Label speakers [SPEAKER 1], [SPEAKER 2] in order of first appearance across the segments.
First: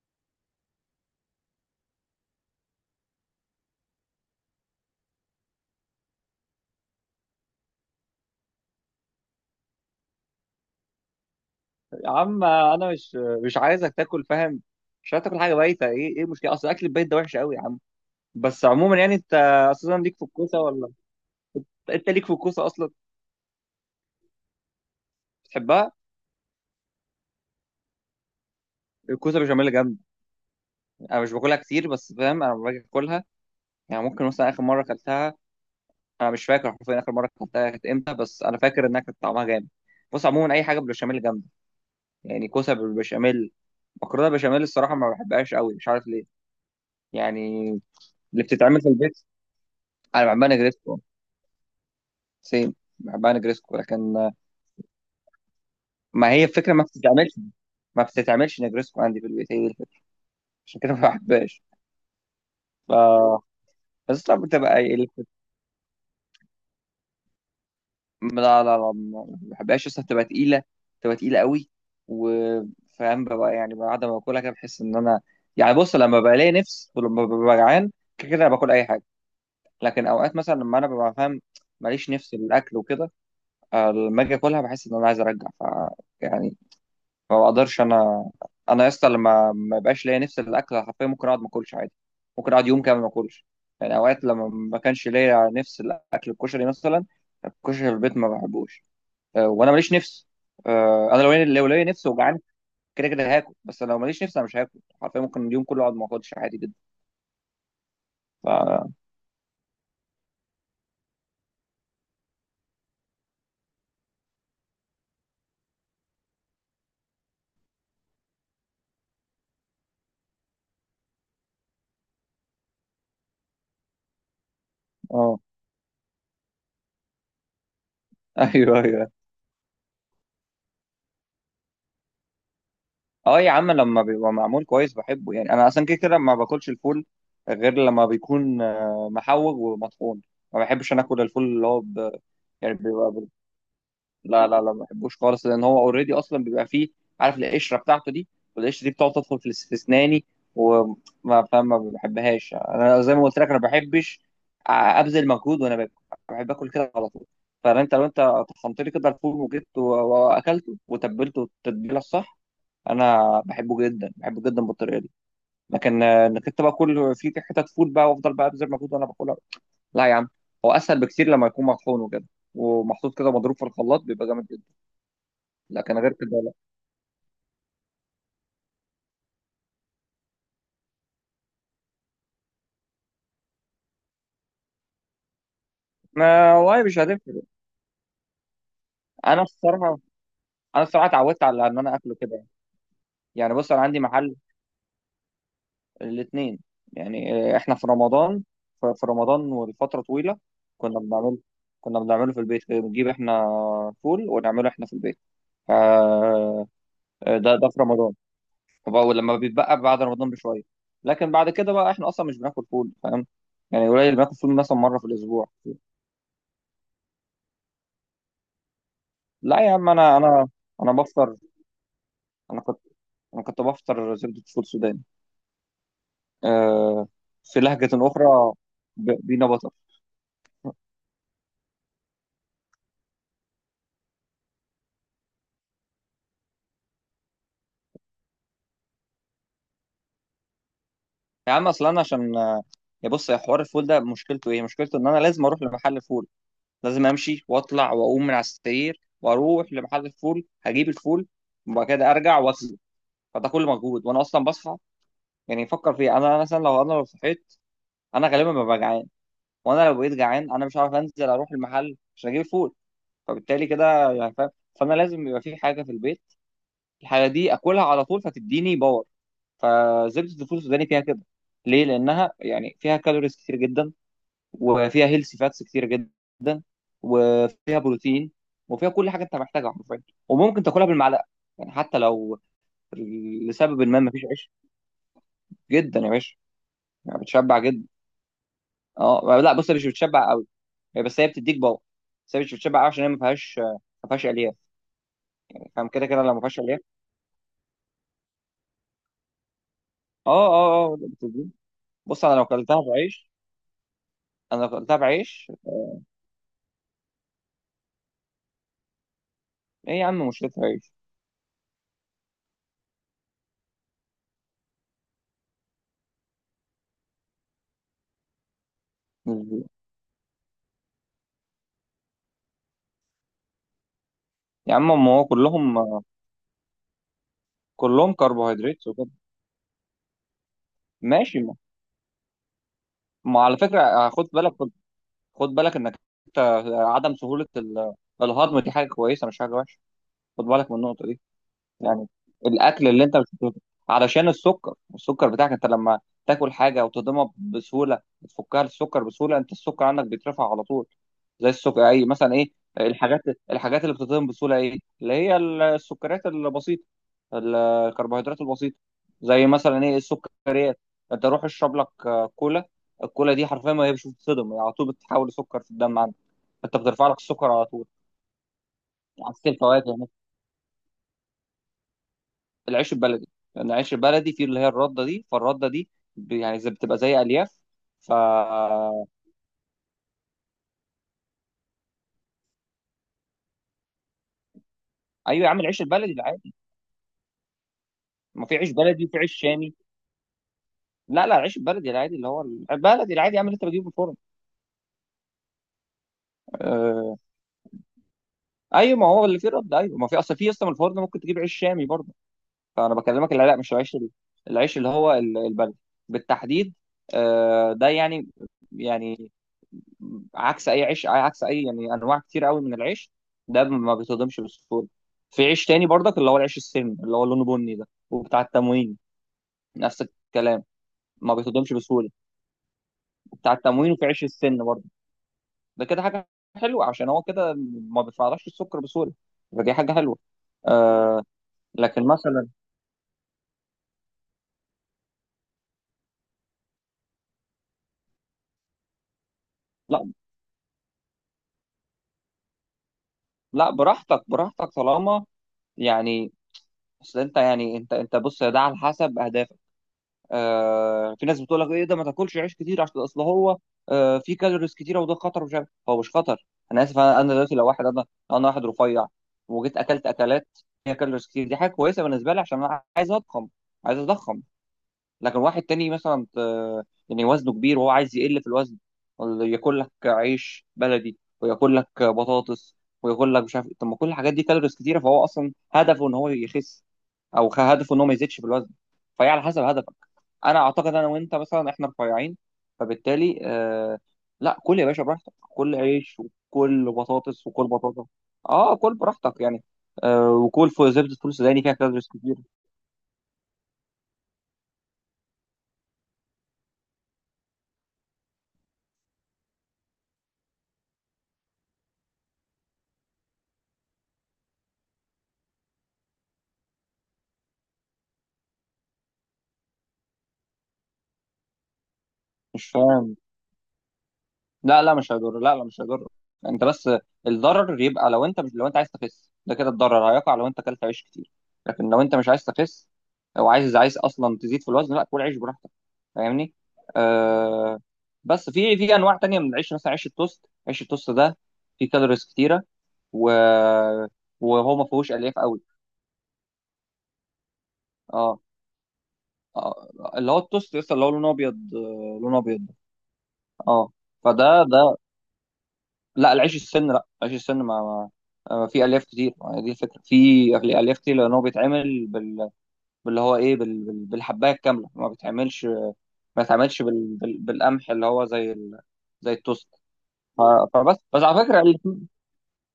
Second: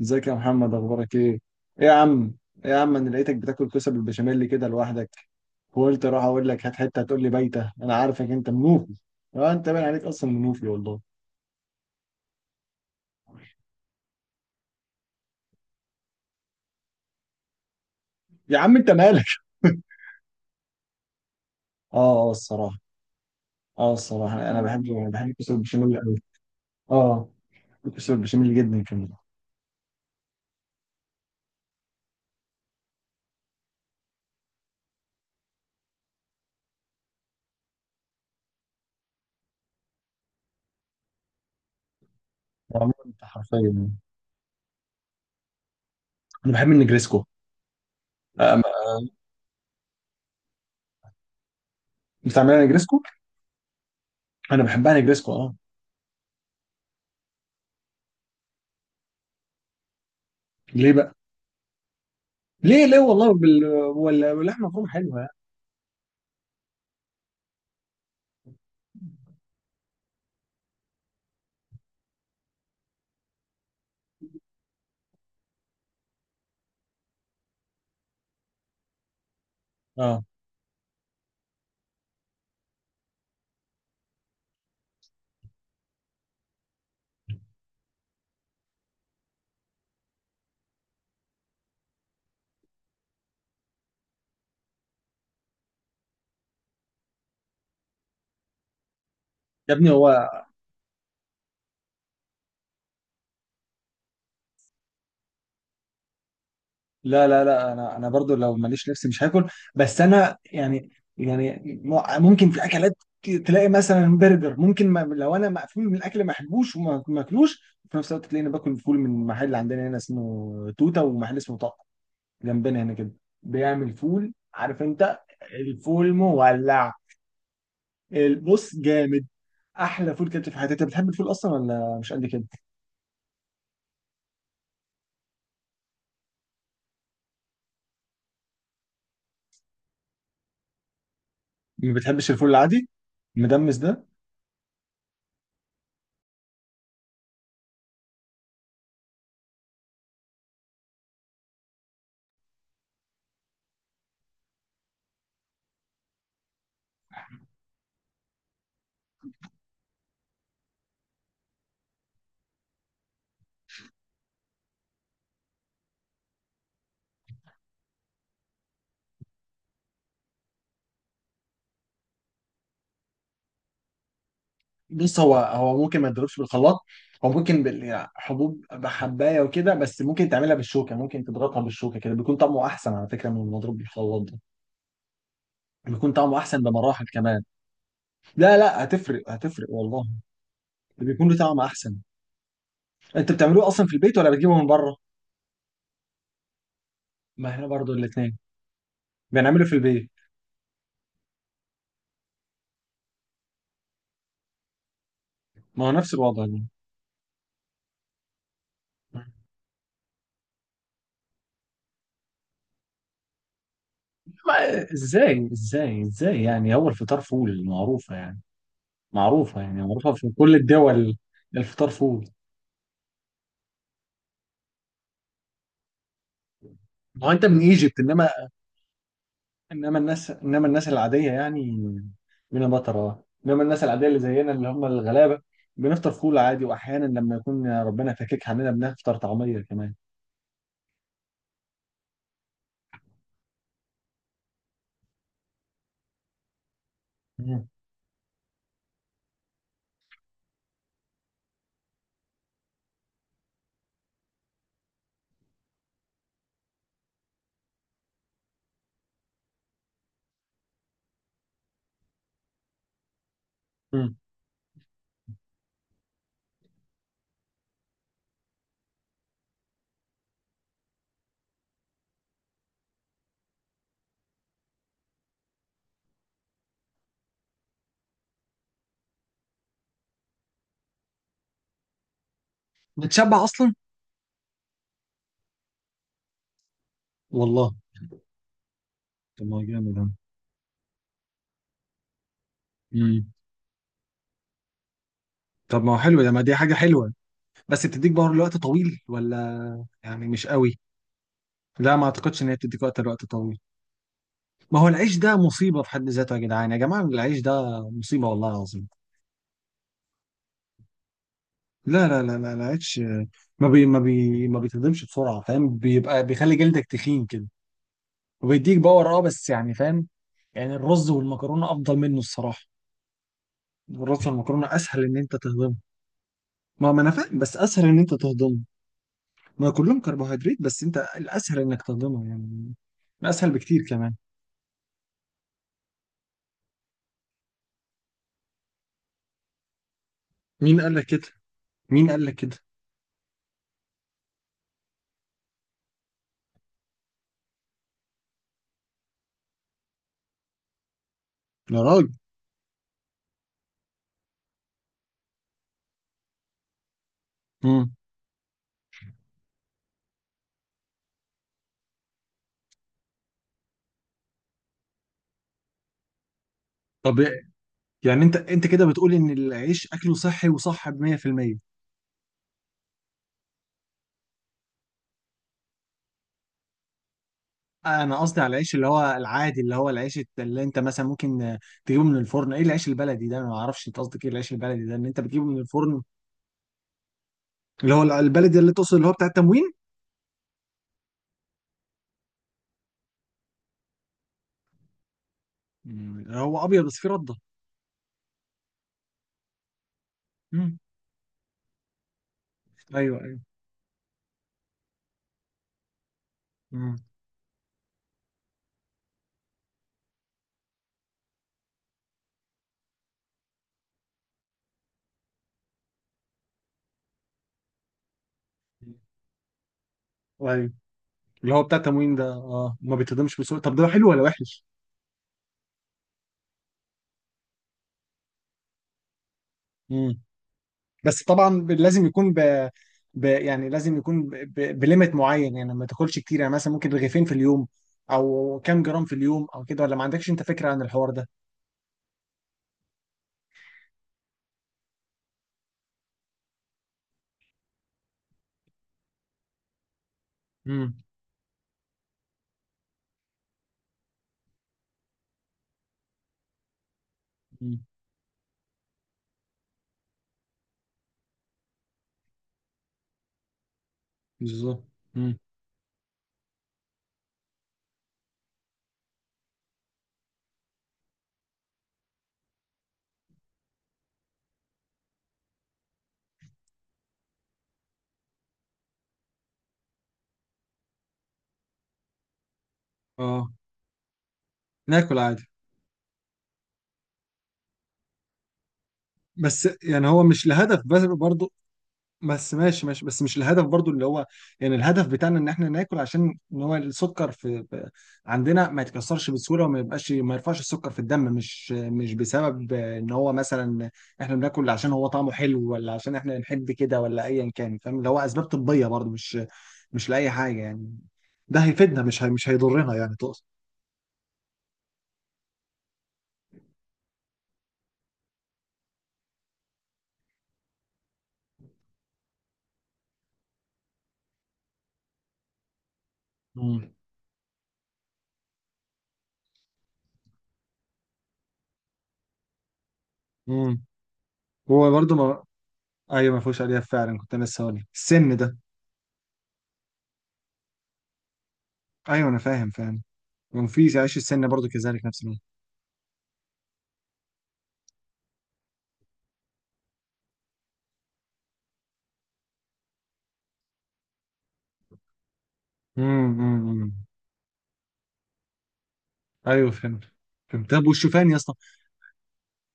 [SPEAKER 1] ازيك يا محمد، اخبارك ايه؟ ايه يا عم؟ ايه يا عم، انا لقيتك بتاكل كوسه بالبشاميل كده لوحدك، وقلت اروح اقول لك هات حته هتقول لي بايته، انا عارفك انت منوفي. اه انت باين عليك اصلا منوفي والله.
[SPEAKER 2] يا عم، انا مش عايزك تاكل. فاهم؟ مش عايز تاكل حاجه بايته. ايه المشكله؟ اصل اكل البيت ده وحش قوي يا عم.
[SPEAKER 1] يا
[SPEAKER 2] بس
[SPEAKER 1] عم انت
[SPEAKER 2] عموما، يعني
[SPEAKER 1] مالك؟
[SPEAKER 2] انت اساسا ليك في الكوسه ولا؟
[SPEAKER 1] اه
[SPEAKER 2] انت ليك
[SPEAKER 1] اه
[SPEAKER 2] في الكوسه
[SPEAKER 1] الصراحه
[SPEAKER 2] اصلا؟
[SPEAKER 1] اه الصراحه انا بحب الكوسه
[SPEAKER 2] بتحبها.
[SPEAKER 1] بالبشاميل قوي. اه الكوسه بالبشاميل جدا كمان.
[SPEAKER 2] الكوسه بشاميل جامد. انا مش باكلها كتير، بس فاهم انا لما باجي اكلها، يعني ممكن مثلا اخر مره اكلتها، انا مش فاكر حرفيا اخر مره اكلتها كانت امتى، بس انا فاكر انها كانت طعمها جامد. بص عموما اي حاجه بالبشاميل جامده. يعني كوسه
[SPEAKER 1] عموما انت
[SPEAKER 2] بالبشاميل،
[SPEAKER 1] حرفيا يعني.
[SPEAKER 2] مكرونه بشاميل، الصراحه ما بحبهاش قوي، مش عارف ليه.
[SPEAKER 1] انا بحب النجريسكو.
[SPEAKER 2] يعني اللي
[SPEAKER 1] آه،
[SPEAKER 2] بتتعمل في البيت. انا بعملها جريت.
[SPEAKER 1] بتعملها
[SPEAKER 2] سيم.
[SPEAKER 1] نجريسكو؟
[SPEAKER 2] بحبها نجريسكو، لكن
[SPEAKER 1] انا بحبها نجريسكو اه.
[SPEAKER 2] ما هي الفكره، ما بتتعملش نجريسكو عندي في البيت، هي دي الفكره. عشان
[SPEAKER 1] ليه
[SPEAKER 2] كده ما
[SPEAKER 1] بقى؟
[SPEAKER 2] بحبهاش.
[SPEAKER 1] ليه والله
[SPEAKER 2] ف بس طب
[SPEAKER 1] واللحمه
[SPEAKER 2] بتبقى
[SPEAKER 1] مفرومه
[SPEAKER 2] إيه
[SPEAKER 1] حلوه يعني.
[SPEAKER 2] الفكرة؟ لا لا لا، ما بحبهاش اصلا، بتبقى تقيله قوي. وفاهم بقى، يعني بعد ما باكلها كده بحس ان انا، يعني بص لما بلاقي نفس ولما ببقى جعان، كده كده باكل اي حاجه. لكن
[SPEAKER 1] اه
[SPEAKER 2] اوقات مثلا لما انا ببقى فاهم، ماليش نفس للاكل وكده. لما اجي اكلها بحس ان انا عايز ارجع يعني ما بقدرش انا. انا يا اسطى لما ما يبقاش ليا نفس الاكل، حرفيا ممكن اقعد ما اكلش عادي، ممكن اقعد يوم كامل ما اكلش. يعني اوقات لما ما كانش ليا نفس الاكل، الكشري مثلا، الكشري في البيت ما بحبوش. وانا
[SPEAKER 1] يا ابني
[SPEAKER 2] ماليش
[SPEAKER 1] هو.
[SPEAKER 2] نفس. انا لو ليا نفس وجعان، كده كده هاكل. بس لو ماليش نفس انا مش هاكل، حرفيا ممكن اليوم كله اقعد ما اكلش عادي جدا.
[SPEAKER 1] لا لا لا، انا برضو
[SPEAKER 2] ف
[SPEAKER 1] لو ماليش
[SPEAKER 2] اه
[SPEAKER 1] نفسي مش هاكل، بس انا يعني، يعني ممكن في اكلات، تلاقي مثلا برجر ممكن ما لو انا مقفول من الاكل ما احبوش وما ما اكلوش، في نفس الوقت تلاقيني باكل فول من محل عندنا هنا اسمه توته، ومحل اسمه طق جنبنا هنا كده، بيعمل فول عارف انت. الفول مولع، البص
[SPEAKER 2] ايوه ايوه.
[SPEAKER 1] جامد، احلى فول كده في حياتي. انت بتحب الفول اصلا ولا مش قد كده؟
[SPEAKER 2] اه يا عم، لما بيبقى معمول كويس بحبه. يعني انا اصلا كده كده ما باكلش الفول غير لما بيكون محوج ومطحون. ما بحبش انا اكل الفول اللي هو
[SPEAKER 1] ما بتحبش الفول
[SPEAKER 2] يعني
[SPEAKER 1] العادي
[SPEAKER 2] بيبقى
[SPEAKER 1] المدمس ده؟
[SPEAKER 2] لا لا لا، ما بحبوش خالص، لان هو اوريدي اصلا بيبقى فيه، عارف القشره بتاعته دي، والقشره دي بتقعد تدخل في في اسناني. وما بحبهاش، انا زي ما قلت لك، انا ما بحبش ابذل مجهود وانا باكل. بحب اكل كده على طول. فانت لو انت طحنت لي كده الفول وجبته واكلته وتبلته التتبيله الصح، انا بحبه جدا، بحبه جدا بالطريقه دي. لكن انك انت بقى كل في حتت فول بقى، وافضل بقى ابذل مجهود وانا باكلها، لا يا عم. هو اسهل بكتير لما يكون مطحون وكده، ومحطوط كده، مضروب في الخلاط بيبقى جامد جدا.
[SPEAKER 1] بص، هو
[SPEAKER 2] لكن
[SPEAKER 1] ممكن ما
[SPEAKER 2] غير كده
[SPEAKER 1] تضربش
[SPEAKER 2] لا.
[SPEAKER 1] بالخلاط. هو ممكن يعني حبوب بحبايه وكده، بس ممكن تعملها بالشوكه، ممكن تضغطها بالشوكه كده بيكون طعمه احسن على فكره من المضروب بالخلاط ده. بيكون طعمه
[SPEAKER 2] ما
[SPEAKER 1] احسن
[SPEAKER 2] والله مش
[SPEAKER 1] بمراحل كمان.
[SPEAKER 2] هتفرق.
[SPEAKER 1] لا لا، هتفرق
[SPEAKER 2] انا
[SPEAKER 1] هتفرق
[SPEAKER 2] الصراحه
[SPEAKER 1] والله.
[SPEAKER 2] انا الصراحه
[SPEAKER 1] بيكون له
[SPEAKER 2] اتعودت
[SPEAKER 1] طعم
[SPEAKER 2] على ان انا
[SPEAKER 1] احسن.
[SPEAKER 2] اكله كده.
[SPEAKER 1] انت
[SPEAKER 2] يعني
[SPEAKER 1] بتعملوه
[SPEAKER 2] بص انا
[SPEAKER 1] اصلا في
[SPEAKER 2] عندي
[SPEAKER 1] البيت ولا
[SPEAKER 2] محل
[SPEAKER 1] بتجيبه من بره؟
[SPEAKER 2] الاثنين. يعني
[SPEAKER 1] ما احنا
[SPEAKER 2] احنا في
[SPEAKER 1] برضو الاثنين،
[SPEAKER 2] رمضان، في رمضان
[SPEAKER 1] بنعمله في
[SPEAKER 2] والفتره
[SPEAKER 1] البيت.
[SPEAKER 2] طويله. كنا بنعمل كنا بنعمله في البيت كده، بنجيب احنا فول ونعمله احنا في البيت. ف-
[SPEAKER 1] ما هو نفس الوضع يعني.
[SPEAKER 2] آه، ده في رمضان. وبقى لما بيتبقى بعد رمضان بشويه. لكن بعد كده بقى احنا اصلا مش بناكل فول، فاهم؟ يعني قليل بناكل
[SPEAKER 1] ما
[SPEAKER 2] فول، مثلا مره في الاسبوع.
[SPEAKER 1] ازاي ازاي ازاي يعني، هو الفطار فول معروفه يعني،
[SPEAKER 2] لا
[SPEAKER 1] معروفه
[SPEAKER 2] يا
[SPEAKER 1] يعني
[SPEAKER 2] عم،
[SPEAKER 1] معروفه
[SPEAKER 2] انا
[SPEAKER 1] في
[SPEAKER 2] انا
[SPEAKER 1] كل
[SPEAKER 2] انا
[SPEAKER 1] الدول.
[SPEAKER 2] بفطر.
[SPEAKER 1] الفطار فول.
[SPEAKER 2] انا كنت انا كنت بفطر زبده فول سوداني. آه
[SPEAKER 1] ما هو انت من
[SPEAKER 2] في لهجه
[SPEAKER 1] ايجيبت، انما
[SPEAKER 2] اخرى، بينا بطر.
[SPEAKER 1] انما الناس انما الناس العاديه يعني، بينا مطره، انما الناس العاديه اللي زينا اللي هم الغلابه، بنفطر فول عادي، واحيانا لما يكون ربنا فاكك عننا بنفطر طعميه كمان.
[SPEAKER 2] يا عم اصلا انا عشان يا بص يا حوار، الفول ده مشكلته ايه؟ مشكلته ان انا لازم اروح لمحل فول، لازم امشي
[SPEAKER 1] مم.
[SPEAKER 2] واطلع واقوم من على السرير واروح لمحل الفول هجيب الفول، وبعد كده ارجع واغسله. فده كل مجهود وانا اصلا بصحى. يعني فكر فيها، انا مثلا لو انا لو صحيت، انا غالبا ببقى جعان، وانا لو بقيت جعان انا مش عارف انزل اروح المحل عشان اجيب فول، فبالتالي كده
[SPEAKER 1] مم.
[SPEAKER 2] يعني فاهم. فانا لازم يبقى في حاجه في البيت، الحاجه دي اكلها على طول فتديني باور. فزبده الفول السوداني فيها كده. ليه؟ لانها يعني فيها كالوريز كتير جدا، وفيها هيلثي فاتس كتير جدا، وفيها بروتين، وفيها كل حاجه انت محتاجها حرفيا. وممكن تاكلها بالمعلقه، يعني حتى لو
[SPEAKER 1] بتشبع اصلا.
[SPEAKER 2] لسبب ما مفيش عيش. جدا يا باشا، يعني بتشبع
[SPEAKER 1] والله.
[SPEAKER 2] جدا. اه
[SPEAKER 1] طب
[SPEAKER 2] لا
[SPEAKER 1] ما هو
[SPEAKER 2] بص، هي مش
[SPEAKER 1] جامد ده.
[SPEAKER 2] بتشبع قوي. هي بتديك باور، بس هي مش بتشبع قوي عشان هي ما
[SPEAKER 1] امم.
[SPEAKER 2] فيهاش، ما فيهاش الياف.
[SPEAKER 1] طب
[SPEAKER 2] فاهم،
[SPEAKER 1] ما هو
[SPEAKER 2] كده
[SPEAKER 1] حلو
[SPEAKER 2] كده
[SPEAKER 1] ده،
[SPEAKER 2] لو
[SPEAKER 1] ما
[SPEAKER 2] ما
[SPEAKER 1] دي
[SPEAKER 2] فيهاش
[SPEAKER 1] حاجه
[SPEAKER 2] الياف.
[SPEAKER 1] حلوه. بس بتديك باور لوقت طويل ولا يعني
[SPEAKER 2] اه
[SPEAKER 1] مش
[SPEAKER 2] اه
[SPEAKER 1] قوي؟
[SPEAKER 2] اه اه، بتديك.
[SPEAKER 1] لا ما
[SPEAKER 2] بص
[SPEAKER 1] اعتقدش ان هي بتديك وقت لوقت طويل.
[SPEAKER 2] انا لو
[SPEAKER 1] ما هو
[SPEAKER 2] كلتها
[SPEAKER 1] العيش ده
[SPEAKER 2] بعيش
[SPEAKER 1] مصيبه في حد ذاته يا جدعان، يا جماعه العيش ده مصيبه والله العظيم.
[SPEAKER 2] ايه يا عم، مشكلتها عيش.
[SPEAKER 1] لا لا لا لا لا، ما بيتهضمش بسرعه، فاهم، بيبقى بيخلي جلدك تخين كده، وبيديك باور. اه بس يعني فاهم، يعني الرز والمكرونه افضل منه الصراحه. الرز والمكرونه
[SPEAKER 2] يا
[SPEAKER 1] اسهل
[SPEAKER 2] عم ما
[SPEAKER 1] ان
[SPEAKER 2] هو
[SPEAKER 1] انت تهضمه. ما انا فاهم بس اسهل ان
[SPEAKER 2] كلهم
[SPEAKER 1] انت تهضمه.
[SPEAKER 2] كربوهيدرات وكده.
[SPEAKER 1] ما كلهم كربوهيدرات، بس انت
[SPEAKER 2] ماشي ما.
[SPEAKER 1] الاسهل انك تهضمه يعني.
[SPEAKER 2] ما
[SPEAKER 1] اسهل
[SPEAKER 2] على
[SPEAKER 1] بكتير
[SPEAKER 2] فكره
[SPEAKER 1] كمان.
[SPEAKER 2] خد بالك خد بالك انك انت، عدم سهوله الهضم دي حاجه كويسه مش حاجه وحشه، خد بالك من
[SPEAKER 1] مين قال
[SPEAKER 2] النقطه
[SPEAKER 1] لك
[SPEAKER 2] دي.
[SPEAKER 1] كده؟
[SPEAKER 2] يعني
[SPEAKER 1] مين قال لك كده؟
[SPEAKER 2] الاكل اللي انت مش بتهضمه، علشان السكر بتاعك انت لما تاكل حاجه وتهضمها بسهوله بتفكها السكر بسهوله، انت السكر عندك بيترفع على طول. زي
[SPEAKER 1] يا
[SPEAKER 2] السكر، اي
[SPEAKER 1] راجل.
[SPEAKER 2] مثلا ايه الحاجات الحاجات اللي بتتهضم بسهوله، ايه اللي هي السكريات البسيطه،
[SPEAKER 1] امم.
[SPEAKER 2] الكربوهيدرات البسيطه. زي مثلا ايه السكريات؟ انت روح اشرب لك كولا. الكولا دي حرفيا ما هي مش بتتهضم، هي على طول بتتحول لسكر في الدم عندك، انت بترفع
[SPEAKER 1] طب
[SPEAKER 2] لك السكر على طول،
[SPEAKER 1] يعني انت كده بتقول ان
[SPEAKER 2] عكس
[SPEAKER 1] العيش
[SPEAKER 2] الفواكه.
[SPEAKER 1] اكله صحي وصح ب 100%؟
[SPEAKER 2] العيش البلدي، لان العيش البلدي فيه اللي هي الرده دي، فالرده دي يعني زي بتبقى زي الياف. فا
[SPEAKER 1] انا قصدي على العيش اللي هو العادي، اللي هو العيش اللي انت مثلا ممكن تجيبه من الفرن. ايه العيش البلدي ده؟ انا ما اعرفش انت قصدك ايه العيش البلدي ده، ان انت بتجيبه
[SPEAKER 2] ايوه يا
[SPEAKER 1] من
[SPEAKER 2] عم، العيش
[SPEAKER 1] الفرن؟
[SPEAKER 2] البلدي العادي.
[SPEAKER 1] اللي هو
[SPEAKER 2] ما في
[SPEAKER 1] البلدي
[SPEAKER 2] عيش
[SPEAKER 1] اللي تقصد
[SPEAKER 2] بلدي
[SPEAKER 1] اللي هو
[SPEAKER 2] وفي
[SPEAKER 1] بتاع
[SPEAKER 2] عيش
[SPEAKER 1] التموين.
[SPEAKER 2] شامي. لا لا، العيش البلدي العادي اللي هو البلدي العادي يا عم، اللي انت بتجيبه من الفرن.
[SPEAKER 1] مم. اللي هو ابيض بس فيه
[SPEAKER 2] آه...
[SPEAKER 1] رده.
[SPEAKER 2] ايوه ما هو اللي فيه رد. ايوه ما في اصلا من
[SPEAKER 1] مم.
[SPEAKER 2] الفرن ممكن تجيب عيش شامي برضه. فانا
[SPEAKER 1] ايوه
[SPEAKER 2] بكلمك
[SPEAKER 1] ايوه.
[SPEAKER 2] اللي لا، مش العيش العيش اللي هو البلدي بالتحديد.
[SPEAKER 1] مم.
[SPEAKER 2] ده يعني عكس اي عيش، عكس اي يعني انواع كتير قوي من العيش، ده ما بيتهضمش بسهوله. في عيش تاني برضك، اللي هو العيش السن اللي هو لونه بني ده، وبتاع التموين، نفس الكلام،
[SPEAKER 1] ايوه.
[SPEAKER 2] ما
[SPEAKER 1] اللي هو
[SPEAKER 2] بيتهضمش
[SPEAKER 1] بتاع
[SPEAKER 2] بسهوله.
[SPEAKER 1] التموين ده ما بيتهضمش
[SPEAKER 2] بتاع
[SPEAKER 1] بسهوله، طب ده
[SPEAKER 2] التموين وفي
[SPEAKER 1] حلو ولا
[SPEAKER 2] عيش
[SPEAKER 1] وحش؟
[SPEAKER 2] السن برضه، ده كده حاجه حلوه، عشان هو كده ما بيفعلش السكر بسهوله، فدي حاجه حلوه.
[SPEAKER 1] مم. بس
[SPEAKER 2] آه
[SPEAKER 1] طبعا لازم
[SPEAKER 2] لكن
[SPEAKER 1] يكون
[SPEAKER 2] مثلا،
[SPEAKER 1] يعني لازم يكون بليمت معين يعني، ما تاكلش كتير يعني، مثلا ممكن رغيفين في اليوم، او كام جرام في اليوم او كده، ولا ما
[SPEAKER 2] لا
[SPEAKER 1] عندكش انت فكره عن الحوار ده؟
[SPEAKER 2] لا، براحتك براحتك، طالما يعني اصل انت، يعني انت بص، ده على حسب اهدافك.
[SPEAKER 1] امم.
[SPEAKER 2] في ناس بتقول لك ايه ده، ما تاكلش عيش كتير عشان اصل هو في كالوريز كتيره وده خطر، ومش عارف هو مش خطر. انا اسف، أنا دلوقتي لو واحد
[SPEAKER 1] امم.
[SPEAKER 2] انا، انا واحد رفيع، وجيت اكلت اكلات فيها كالوريز كتير، دي حاجه كويسه بالنسبه لي عشان انا عايز اضخم، عايز اضخم.
[SPEAKER 1] بالظبط. امم.
[SPEAKER 2] لكن واحد تاني مثلا يعني وزنه كبير وهو عايز يقل في الوزن، ولا ياكل لك عيش بلدي وياكل لك بطاطس وياكل لك مش عارف إيه. طب ما كل الحاجات دي كالوريز كتيره، فهو اصلا هدفه ان هو يخس، او هدفه ان هو ما يزيدش في الوزن، فهي على حسب هدفك. انا اعتقد انا وانت مثلا احنا رفيعين، فبالتالي
[SPEAKER 1] اه
[SPEAKER 2] لا كل يا باشا
[SPEAKER 1] ناكل
[SPEAKER 2] براحتك،
[SPEAKER 1] عادي.
[SPEAKER 2] كل عيش وكل بطاطس وكل بطاطا، اه كل براحتك يعني.
[SPEAKER 1] بس يعني هو مش
[SPEAKER 2] وكل
[SPEAKER 1] الهدف
[SPEAKER 2] فوق
[SPEAKER 1] بس
[SPEAKER 2] زبده فول
[SPEAKER 1] برضه.
[SPEAKER 2] سوداني فيها كالوريز كتير.
[SPEAKER 1] بس ماشي ماشي، بس مش الهدف برضه اللي هو، يعني الهدف بتاعنا ان احنا ناكل عشان ان هو السكر عندنا ما يتكسرش بسهوله، وما يبقاش ما يرفعش السكر في الدم، مش بسبب ان هو مثلا احنا بناكل عشان هو طعمه حلو، ولا عشان احنا بنحب كده، ولا ايا كان، فاهم، اللي هو اسباب طبيه برضه، مش لاي حاجه يعني. ده هيفيدنا، مش هي مش
[SPEAKER 2] مش
[SPEAKER 1] هيضرنا يعني
[SPEAKER 2] فاهم؟
[SPEAKER 1] تقصد؟
[SPEAKER 2] لا لا مش هيضر، لا لا مش هيضر. انت بس الضرر يبقى لو انت مش، لو انت عايز تخس، ده كده الضرر هيقع لو انت اكلت عيش كتير. لكن لو انت مش عايز تخس، او عايز اصلا تزيد في الوزن، لا كل عيش براحتك، فاهمني؟
[SPEAKER 1] امم.
[SPEAKER 2] آه بس في انواع تانية من العيش، مثلا عيش التوست، عيش التوست ده فيه كالوريز كتيره، و...
[SPEAKER 1] امم.
[SPEAKER 2] وهو ما
[SPEAKER 1] هو
[SPEAKER 2] فيهوش الياف
[SPEAKER 1] برضه.
[SPEAKER 2] قوي.
[SPEAKER 1] ايوه ما فيهوش الياف فعلا، كنت أنا لسه هقول لك. السن
[SPEAKER 2] اه،
[SPEAKER 1] ده.
[SPEAKER 2] آه، اللي هو التوست لسه اللي هو لونه ابيض،
[SPEAKER 1] ايوه انا
[SPEAKER 2] لونه ابيض.
[SPEAKER 1] فاهم فاهم.
[SPEAKER 2] اه،
[SPEAKER 1] ومفيش عيش السن برضو
[SPEAKER 2] ده
[SPEAKER 1] كذلك نفس الوقت.
[SPEAKER 2] لا، العيش السن، لا عيش السن، ما, ما في الياف كتير، دي الفكره، الياف كتير، لان هو بيتعمل باللي هو ايه، بالحبايه الكامله، ما
[SPEAKER 1] امم.
[SPEAKER 2] بيتعملش
[SPEAKER 1] أمم.
[SPEAKER 2] بالقمح اللي هو زي زي التوست
[SPEAKER 1] ايوه فهمت.
[SPEAKER 2] ف...
[SPEAKER 1] فهمت، طب
[SPEAKER 2] بس
[SPEAKER 1] والشوفان يا
[SPEAKER 2] على
[SPEAKER 1] اسطى.
[SPEAKER 2] فكره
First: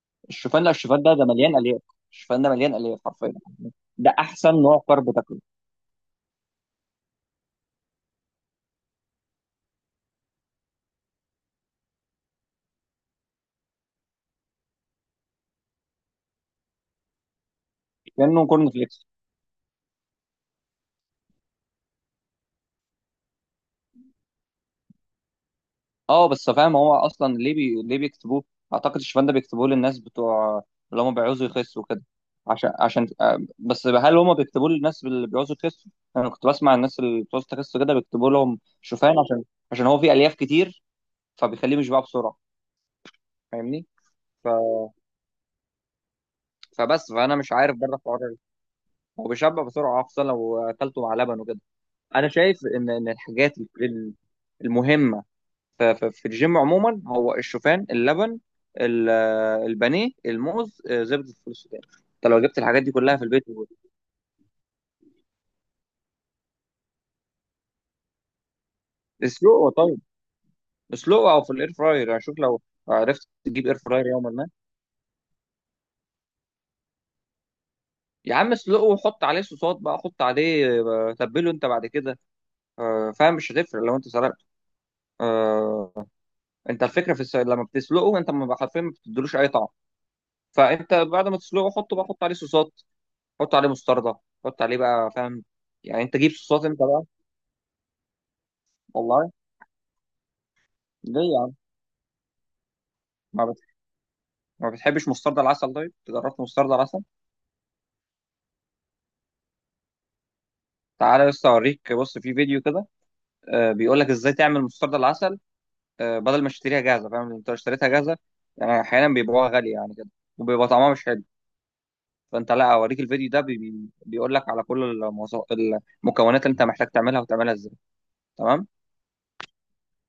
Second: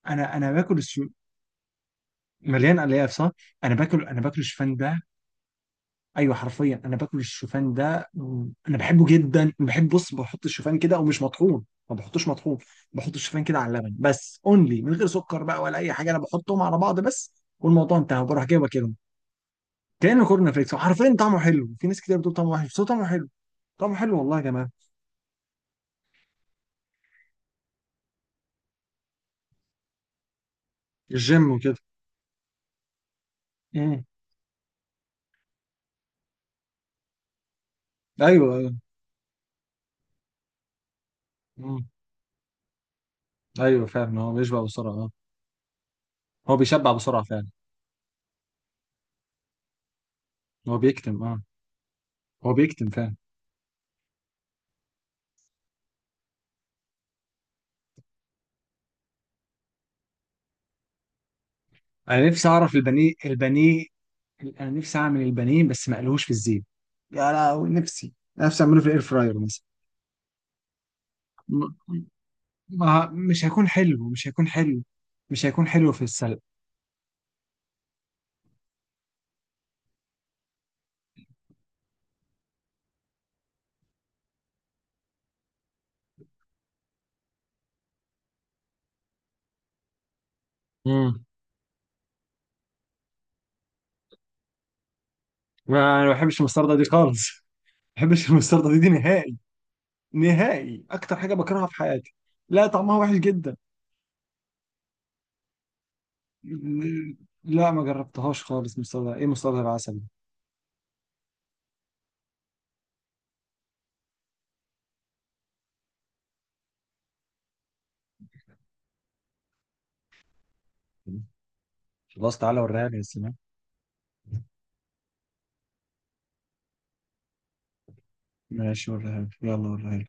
[SPEAKER 1] انا
[SPEAKER 2] الشوفان، لا
[SPEAKER 1] باكل
[SPEAKER 2] الشوفان ده مليان الياف. الشوفان ده مليان
[SPEAKER 1] مليان
[SPEAKER 2] الياف
[SPEAKER 1] الياف صح.
[SPEAKER 2] حرفيا.
[SPEAKER 1] انا باكل
[SPEAKER 2] ده
[SPEAKER 1] انا باكل
[SPEAKER 2] احسن
[SPEAKER 1] الشوفان
[SPEAKER 2] نوع
[SPEAKER 1] ده.
[SPEAKER 2] كارب تاكله.
[SPEAKER 1] ايوه حرفيا انا باكل الشوفان ده. انا بحبه جدا. بص، بحط الشوفان كده ومش مطحون، ما بحطوش مطحون. بحط الشوفان كده على اللبن بس، اونلي من غير سكر بقى ولا اي حاجه، انا بحطهم على بعض بس، والموضوع انتهى، بروح
[SPEAKER 2] كانه
[SPEAKER 1] جايبه
[SPEAKER 2] كورن
[SPEAKER 1] كده.
[SPEAKER 2] فليكس.
[SPEAKER 1] كانه كورن فليكس، وحرفيا طعمه حلو. في ناس كتير بتقول طعمه وحش بس هو طعمه حلو، طعمه حلو والله يا جماعه.
[SPEAKER 2] اه بس فاهم، هو اصلا ليه ليه بيكتبوه. اعتقد الشوفان ده بيكتبوه للناس بتوع اللي هم بيعوزوا
[SPEAKER 1] الجيم وكده.
[SPEAKER 2] يخسوا كده، عشان بس
[SPEAKER 1] امم.
[SPEAKER 2] هل هم بيكتبوه للناس اللي بيعوزوا يخسوا؟ انا كنت بسمع الناس اللي بتعوز تخس كده بيكتبوا
[SPEAKER 1] ايوه
[SPEAKER 2] لهم
[SPEAKER 1] ايوه.
[SPEAKER 2] شوفان عشان، هو فيه الياف كتير، فبيخليه
[SPEAKER 1] امم.
[SPEAKER 2] مش بقى بسرعه،
[SPEAKER 1] ايوه
[SPEAKER 2] فاهمني؟
[SPEAKER 1] فعلا هو
[SPEAKER 2] ف...
[SPEAKER 1] بيشبع بسرعه اه. هو بيشبع
[SPEAKER 2] فبس
[SPEAKER 1] بسرعه
[SPEAKER 2] فانا
[SPEAKER 1] فعلا.
[SPEAKER 2] مش عارف بره الحوار ده. هو بيشبع بسرعه خصوصا لو
[SPEAKER 1] هو
[SPEAKER 2] اكلته مع
[SPEAKER 1] بيكتم
[SPEAKER 2] لبن
[SPEAKER 1] اه.
[SPEAKER 2] وكده. انا
[SPEAKER 1] هو
[SPEAKER 2] شايف
[SPEAKER 1] بيكتم
[SPEAKER 2] ان
[SPEAKER 1] فعلا.
[SPEAKER 2] الحاجات المهمه في الجيم عموما، هو الشوفان، اللبن، ال- البانيه، الموز، زبده الفول السوداني.
[SPEAKER 1] انا
[SPEAKER 2] انت لو
[SPEAKER 1] نفسي
[SPEAKER 2] جبت
[SPEAKER 1] اعرف
[SPEAKER 2] الحاجات دي
[SPEAKER 1] البانيه
[SPEAKER 2] كلها في البيت.
[SPEAKER 1] البانيه. انا نفسي اعمل البانيه، بس ما قالوش في الزيت. يا لهوي، نفسي نفسي اعمله في الاير فراير مثلا.
[SPEAKER 2] اسلقه طيب، اسلقه او في الاير
[SPEAKER 1] م-
[SPEAKER 2] فراير، يعني شوف لو
[SPEAKER 1] ما
[SPEAKER 2] عرفت
[SPEAKER 1] مش
[SPEAKER 2] تجيب
[SPEAKER 1] هيكون
[SPEAKER 2] اير فراير
[SPEAKER 1] حلو، مش
[SPEAKER 2] يوما
[SPEAKER 1] هيكون
[SPEAKER 2] ما.
[SPEAKER 1] حلو. مش هيكون حلو في السلق.
[SPEAKER 2] يا عم اسلقه وحط عليه صوصات بقى، حط عليه تبله انت بعد كده، فاهم مش هتفرق لو انت سلقته. آه، انت الفكره في لما بتسلقه انت، ما حرفيا ما بتديلوش اي طعم، فانت
[SPEAKER 1] امم.
[SPEAKER 2] بعد ما تسلقه حطه بقى، حط عليه صوصات، حط عليه مستردة، حط عليه بقى فاهم،
[SPEAKER 1] ما
[SPEAKER 2] يعني
[SPEAKER 1] انا ما
[SPEAKER 2] انت جيب
[SPEAKER 1] بحبش
[SPEAKER 2] صوصات
[SPEAKER 1] المستردة
[SPEAKER 2] انت
[SPEAKER 1] دي
[SPEAKER 2] بقى.
[SPEAKER 1] خالص. ما بحبش المستردة دي
[SPEAKER 2] والله
[SPEAKER 1] نهائي. نهائي، اكتر
[SPEAKER 2] ليه
[SPEAKER 1] حاجه
[SPEAKER 2] يا عم؟
[SPEAKER 1] بكرهها في حياتي. لا طعمها وحش
[SPEAKER 2] ما,
[SPEAKER 1] جدا.
[SPEAKER 2] بت... ما بتحبش مسترد العسل؟ طيب جربت مسترد العسل؟
[SPEAKER 1] لا ما جربتهاش خالص. مستردة ايه؟ مستردة العسل؟
[SPEAKER 2] تعالى بس اوريك، بص في فيديو كده، بيقول لك ازاي تعمل مسترد العسل، بدل ما تشتريها جاهزه، فاهم؟ انت لو اشتريتها جاهزه يعني احيانا بيبيعوها غاليه يعني كده، وبيبقى طعمها مش حلو.
[SPEAKER 1] خلاص
[SPEAKER 2] فانت
[SPEAKER 1] تعالى
[SPEAKER 2] لا
[SPEAKER 1] وريها لي
[SPEAKER 2] اوريك
[SPEAKER 1] يا
[SPEAKER 2] الفيديو
[SPEAKER 1] سلام.
[SPEAKER 2] ده، بيقول لك على كل المكونات اللي انت محتاج تعملها وتعملها ازاي. تمام.
[SPEAKER 1] ماشي وريها لي، يلا وريها لي.